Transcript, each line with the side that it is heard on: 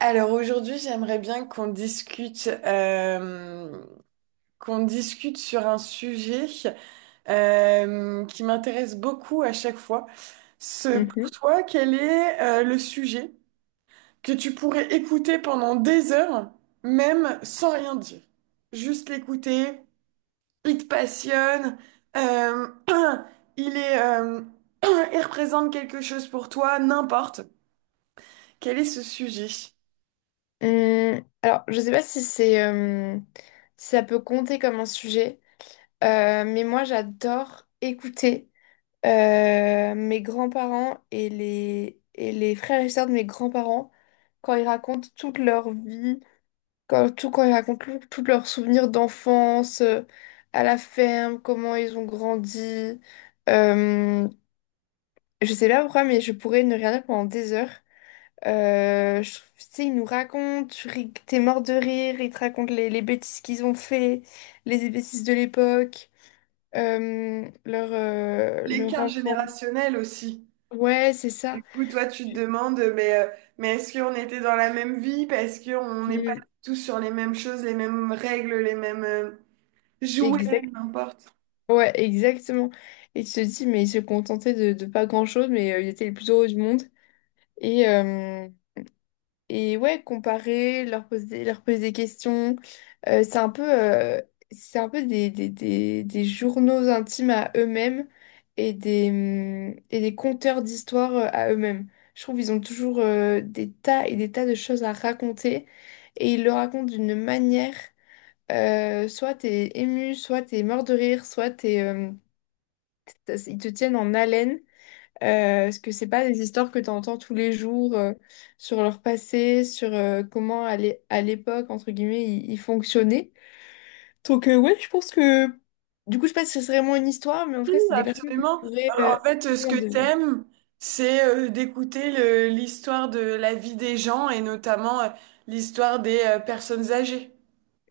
right: Alors aujourd'hui, j'aimerais bien qu'on discute, qu'on discute sur un sujet qui m'intéresse beaucoup à chaque fois. Ce, pour
left: Mhm.
right: toi, quel est le sujet que tu pourrais écouter pendant des heures, même sans rien dire? Juste l'écouter, il te passionne, euh, il est, il représente quelque chose pour toi, n'importe. Quel est ce sujet?
left: Alors, je sais pas si c'est si ça peut compter comme un sujet, mais moi j'adore écouter mes grands-parents et les frères et sœurs de mes grands-parents quand ils racontent toute leur vie, quand ils racontent tous leurs souvenirs d'enfance à la ferme, comment ils ont grandi. Euh, je sais pas pourquoi, mais je pourrais ne rien dire pendant des heures. Tu sais, ils nous racontent, t'es mort de rire, ils te racontent les bêtises qu'ils ont fait, les bêtises de l'époque, leur
right: L'écart
left: enfant.
right: générationnel aussi.
left: Ouais, c'est
right: Du
left: ça.
right: coup, toi, tu te demandes, mais est-ce qu'on était dans la même vie? Parce qu'on n'est pas
left: Mm.
right: tous sur les mêmes choses, les mêmes règles, les mêmes jouets,
left: Exact.
right: n'importe.
left: Ouais, exactement. Et tu te dis, mais ils se contentaient de pas grand-chose, mais ils étaient les plus heureux du monde. Et, euh, Et ouais, comparer, leur poser des questions. Euh, c'est un peu, euh, c'est un peu des journaux intimes à eux-mêmes et des conteurs d'histoires à eux-mêmes. Je trouve qu'ils ont toujours des tas et des tas de choses à raconter et ils le racontent d'une manière, soit t'es ému, soit t'es mort de rire, ils te tiennent en haleine. Parce que c'est pas des histoires que tu entends tous les jours sur leur passé, sur comment à l'époque, entre guillemets, ils fonctionnaient. Donc ouais, je pense que du coup, je sais pas si c'est vraiment une histoire, mais en tout
right: Oui,
left: cas, c'est des personnes que je
right: absolument.
left: pourrais
right: Alors, en fait,
left: que
right: ce
left: en
right: que
left: désir.
right: t'aimes, c'est d'écouter l'histoire de la vie des gens et notamment l'histoire des personnes âgées.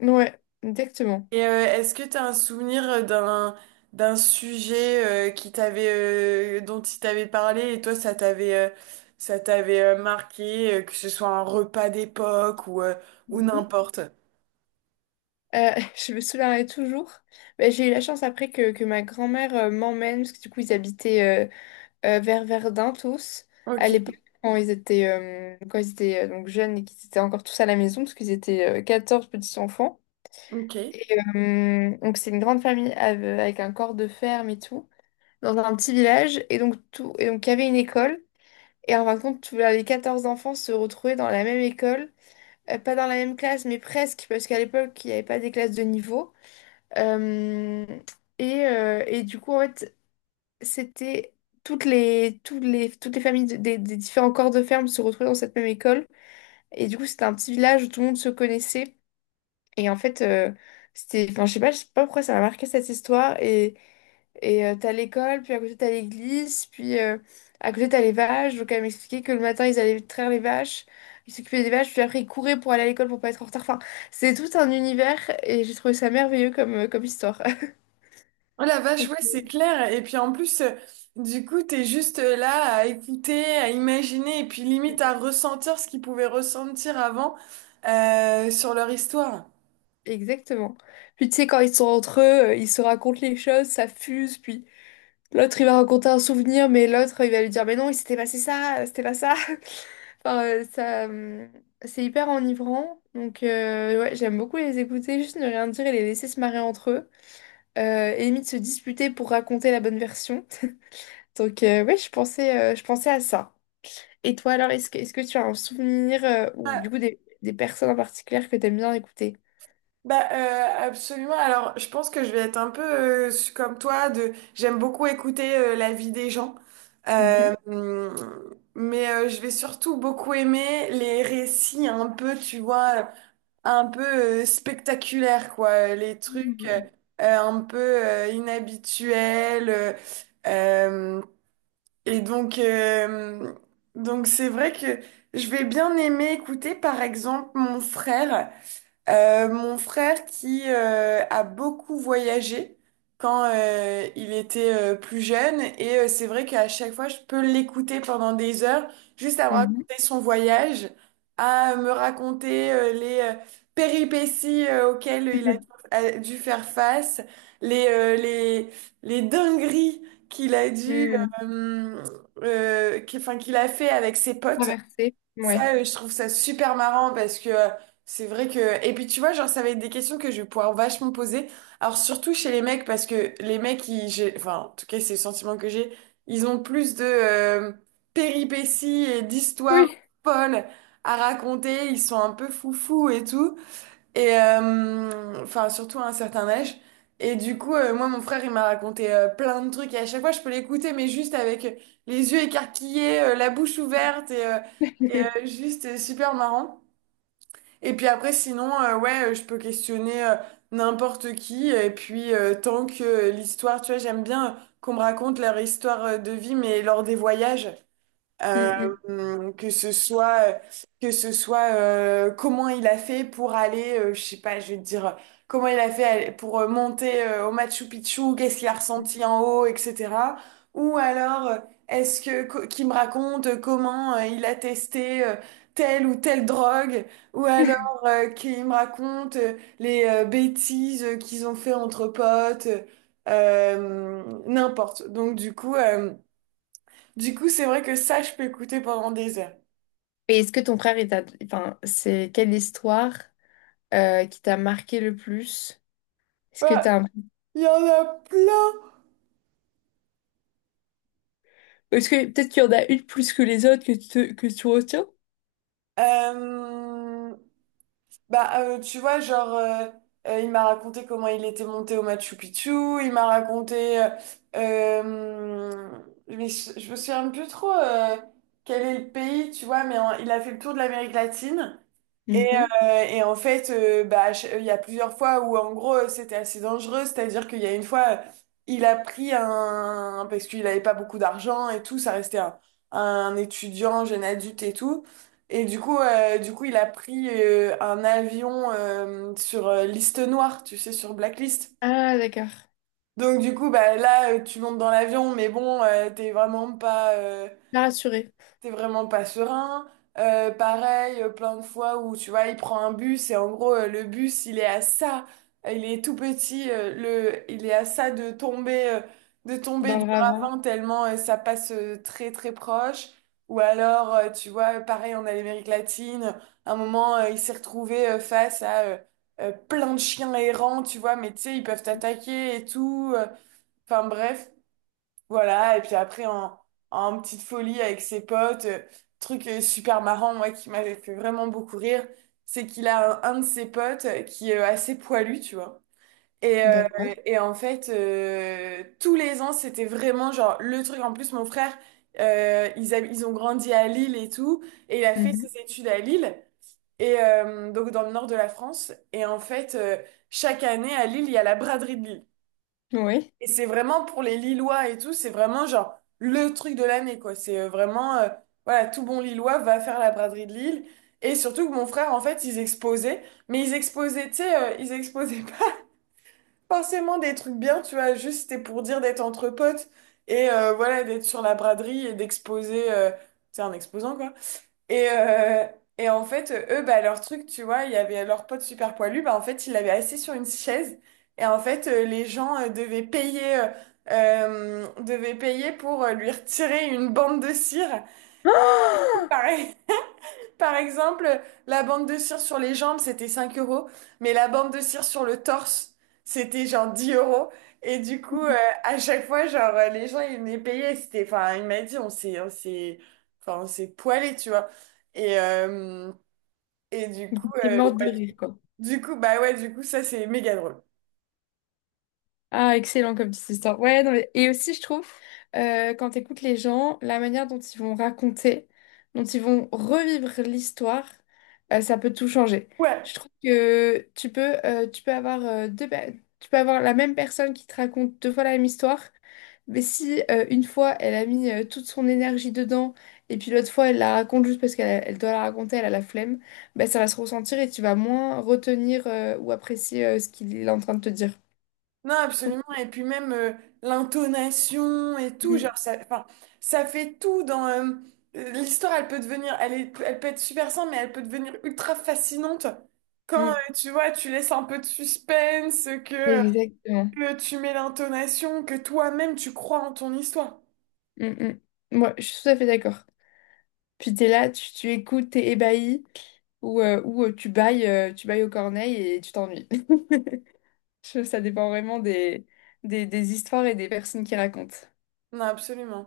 left: Ouais, exactement.
right: Et est-ce que tu as un souvenir d'un d'un sujet qui t'avait dont il t'avait parlé et toi ça t'avait marqué que ce soit un repas d'époque ou
left: Mhm.
right: n'importe.
left: Euh, je me souviendrai toujours. Bah, j'ai eu la chance après que ma grand-mère m'emmène, parce que du coup, ils habitaient vers Verdun tous. À
right: OK,
left: l'époque, quand ils étaient donc jeunes et qu'ils étaient encore tous à la maison, parce qu'ils étaient 14 petits-enfants.
right: OK.
left: Et donc, c'est une grande famille avec un corps de ferme et tout, dans un petit village. Et donc, il y avait une école. Et en fin de compte, tous les 14 enfants se retrouvaient dans la même école. Pas dans la même classe, mais presque, parce qu'à l'époque, il n'y avait pas des classes de niveau. Euh, et du coup, en fait, c'était toutes les familles des différents corps de ferme se retrouvaient dans cette même école. Et du coup, c'était un petit village où tout le monde se connaissait. Et en fait, c'était, enfin, je sais pas pourquoi ça m'a marqué cette histoire. Et t'as l'école, puis à côté t'as l'église, puis à côté t'as les vaches. Donc elle m'expliquait que le matin, ils allaient traire les vaches. Ils s'occupaient des vaches, puis après ils couraient pour aller à l'école pour pas être en retard. Enfin, c'est tout un univers et j'ai trouvé ça merveilleux comme histoire.
right: Oh la vache, ouais, c'est clair. Et puis en plus du coup, t'es juste là à écouter, à imaginer et puis limite à ressentir ce qu'ils pouvaient ressentir avant sur leur histoire.
left: Exactement. Puis tu sais, quand ils sont entre eux, ils se racontent les choses, ça fuse, puis l'autre il va raconter un souvenir, mais l'autre il va lui dire, mais non, il s'était passé ça, c'était pas ça. Enfin, c'est hyper enivrant. Donc, ouais, j'aime beaucoup les écouter, juste ne rien dire et les laisser se marrer entre eux. Et limite se disputer pour raconter la bonne version. Donc, ouais, je pensais à ça. Et toi, alors, est-ce que tu as un souvenir ou du coup des personnes en particulier que t'aimes bien écouter?
right: Bah, absolument. Alors, je pense que je vais être un peu comme toi, de j'aime beaucoup écouter la vie des gens. Euh,
left: Mhm.
right: hum, mais je vais surtout beaucoup aimer les récits un peu, tu vois, un peu spectaculaires, quoi. Les trucs
left: Mhm.
right: un peu inhabituels. Euh, et donc c'est vrai que je vais bien aimer écouter, par exemple, mon frère. Mon frère qui a beaucoup voyagé quand il était plus jeune et c'est vrai qu'à chaque fois je peux l'écouter pendant des heures juste à me
left: Mhm.
right: raconter son voyage, à me raconter les péripéties auxquelles il a, a dû faire face, les, les dingueries qu'il a dû,
left: Hmm.
right: euh, qu'il, enfin, qu'il a fait avec ses potes.
left: Traversée, ouais.
right: Ça, je trouve ça super marrant parce que c'est vrai que. Et puis tu vois, genre, ça va être des questions que je vais pouvoir vachement poser. Alors surtout chez les mecs, parce que les mecs, Enfin, en tout cas, c'est le sentiment que j'ai. Ils ont plus de péripéties et d'histoires
left: Oui.
right: folles à raconter. Ils sont un peu foufous et tout. Et enfin, surtout à un certain âge. Et du coup, moi, mon frère, il m'a raconté plein de trucs. Et à chaque fois, je peux l'écouter, mais juste avec les yeux écarquillés, la bouche ouverte, juste super marrant. Et puis après, sinon, ouais, je peux questionner n'importe qui. Et puis, tant que l'histoire, tu vois, j'aime bien qu'on me raconte leur histoire de vie, mais lors des voyages.
left: Hmm,
right: Euh,
left: hmm.
right: que ce soit, que ce soit comment il a fait pour aller, je sais pas, je vais te dire, comment il a fait aller- pour monter au Machu Picchu, qu'est-ce qu'il a ressenti en haut, etc. Ou alors, est-ce que qu'il me raconte comment il a testé telle ou telle drogue, ou alors qu'il me raconte les bêtises qu'ils ont fait entre potes, n'importe. Donc du coup. Du coup, c'est vrai que ça, je peux écouter pendant des heures.
left: Et est-ce que ton frère, il t'a... Enfin, c'est quelle histoire qui t'a marqué le plus? Est-ce que
right: Bah,
left: t'as... un-
right: il y en a plein.
left: Est-ce que peut-être qu'il y en a une plus que les autres que que tu retiens?
right: Euh, bah, tu vois, genre, il m'a raconté comment il était monté au Machu Picchu. Il m'a raconté, euh, mais je me souviens plus trop quel est le pays, tu vois, mais il a fait le tour de l'Amérique latine. Et,
left: Mhm.
right: et en fait, bah, il y a plusieurs fois où en gros c'était assez dangereux, c'est-à-dire qu'il y a une fois, il a pris un... parce qu'il n'avait pas beaucoup d'argent et tout, ça restait un étudiant, jeune adulte et tout. Et du coup, il a pris un avion sur liste noire, tu sais, sur Blacklist.
left: Ah, d'accord.
right: Donc du coup, bah, là, tu montes dans l'avion, mais bon,
left: Pas rassurée.
right: t'es vraiment pas serein. Pareil, plein de fois où tu vois, il prend un bus et en gros, le bus, il est à ça, il est tout petit, il est à ça de tomber
left: Dans
right: du
left: le ravin.
right: ravin tellement ça passe très très proche. Ou alors, tu vois, pareil, on a l'Amérique latine. À un moment, il s'est retrouvé face à plein de chiens errants, tu vois, mais tu sais, ils peuvent t'attaquer et tout. Enfin bref. Voilà, et puis après en petite folie avec ses potes, truc super marrant, moi qui m'avait fait vraiment beaucoup rire, c'est qu'il a un de ses potes qui est assez poilu, tu vois. Et, euh,
left: D'accord.
right: et en fait, tous les ans, c'était vraiment genre le truc. En plus, mon frère, ils ont grandi à Lille et tout, et il a fait
left: Mhm.
right: ses études à Lille, et donc dans le nord de la France. Et en fait, chaque année à Lille, il y a la braderie de Lille.
left: Oui.
right: Et c'est vraiment pour les Lillois et tout, c'est vraiment genre le truc de l'année, quoi. C'est voilà, tout bon Lillois va faire la braderie de Lille. Et surtout que mon frère, en fait, ils exposaient, tu sais, ils exposaient pas forcément des trucs bien, tu vois, juste c'était pour dire d'être entre potes et voilà, d'être sur la braderie et d'exposer, c'est un exposant, quoi et, euh, et en fait, eux, bah, leur truc, tu vois, il y avait leur pote super poilu, bah, en fait, il l'avait assis sur une chaise. Et en fait, les gens devaient payer pour lui retirer une bande de cire. Pareil, par exemple, la bande de cire sur les jambes, c'était 5 euros, mais la bande de cire sur le torse, c'était genre 10 euros. Et du coup, à chaque fois, genre, les gens, ils venaient payer. C'était, enfin, il m'a dit, on s'est poilé, tu vois. Et, et du
left: Ah,
right: coup,
left: t'es
right: euh,
left: morte
right: bah,
left: de rire, quoi.
right: du coup, bah ouais, du coup, ça, c'est méga drôle.
left: Ah, excellent comme petite histoire. Ouais, non, mais et aussi, je trouve, quand tu écoutes les gens, la manière dont ils vont raconter, dont ils vont revivre l'histoire, ça peut tout changer.
right: Ouais,
left: Je trouve que tu peux, tu peux avoir la même personne qui te raconte deux fois la même histoire, mais si une fois, elle a mis toute son énergie dedans, et puis l'autre fois, elle la raconte juste parce qu'elle doit la raconter, elle a la flemme, ben, ça va se ressentir et tu vas moins retenir ou apprécier ce qu'il est en train de te dire.
right: non, absolument. Et puis même l'intonation et tout, genre, ça fait tout dans. L'histoire, elle peut devenir. Elle peut être super simple, mais elle peut devenir ultra fascinante quand,
left: Mm.
right: tu vois, tu laisses un peu de suspense,
left: Exactement.
right: que tu mets l'intonation, que toi-même, tu crois en ton histoire.
left: Mm, mm. Ouais, je suis tout à fait d'accord. Puis t'es là, tu écoutes, t'es ébahi, ou tu bailles aux corneilles et tu t'ennuies. Je- ça dépend vraiment des histoires et des personnes qui racontent.
right: Non, absolument.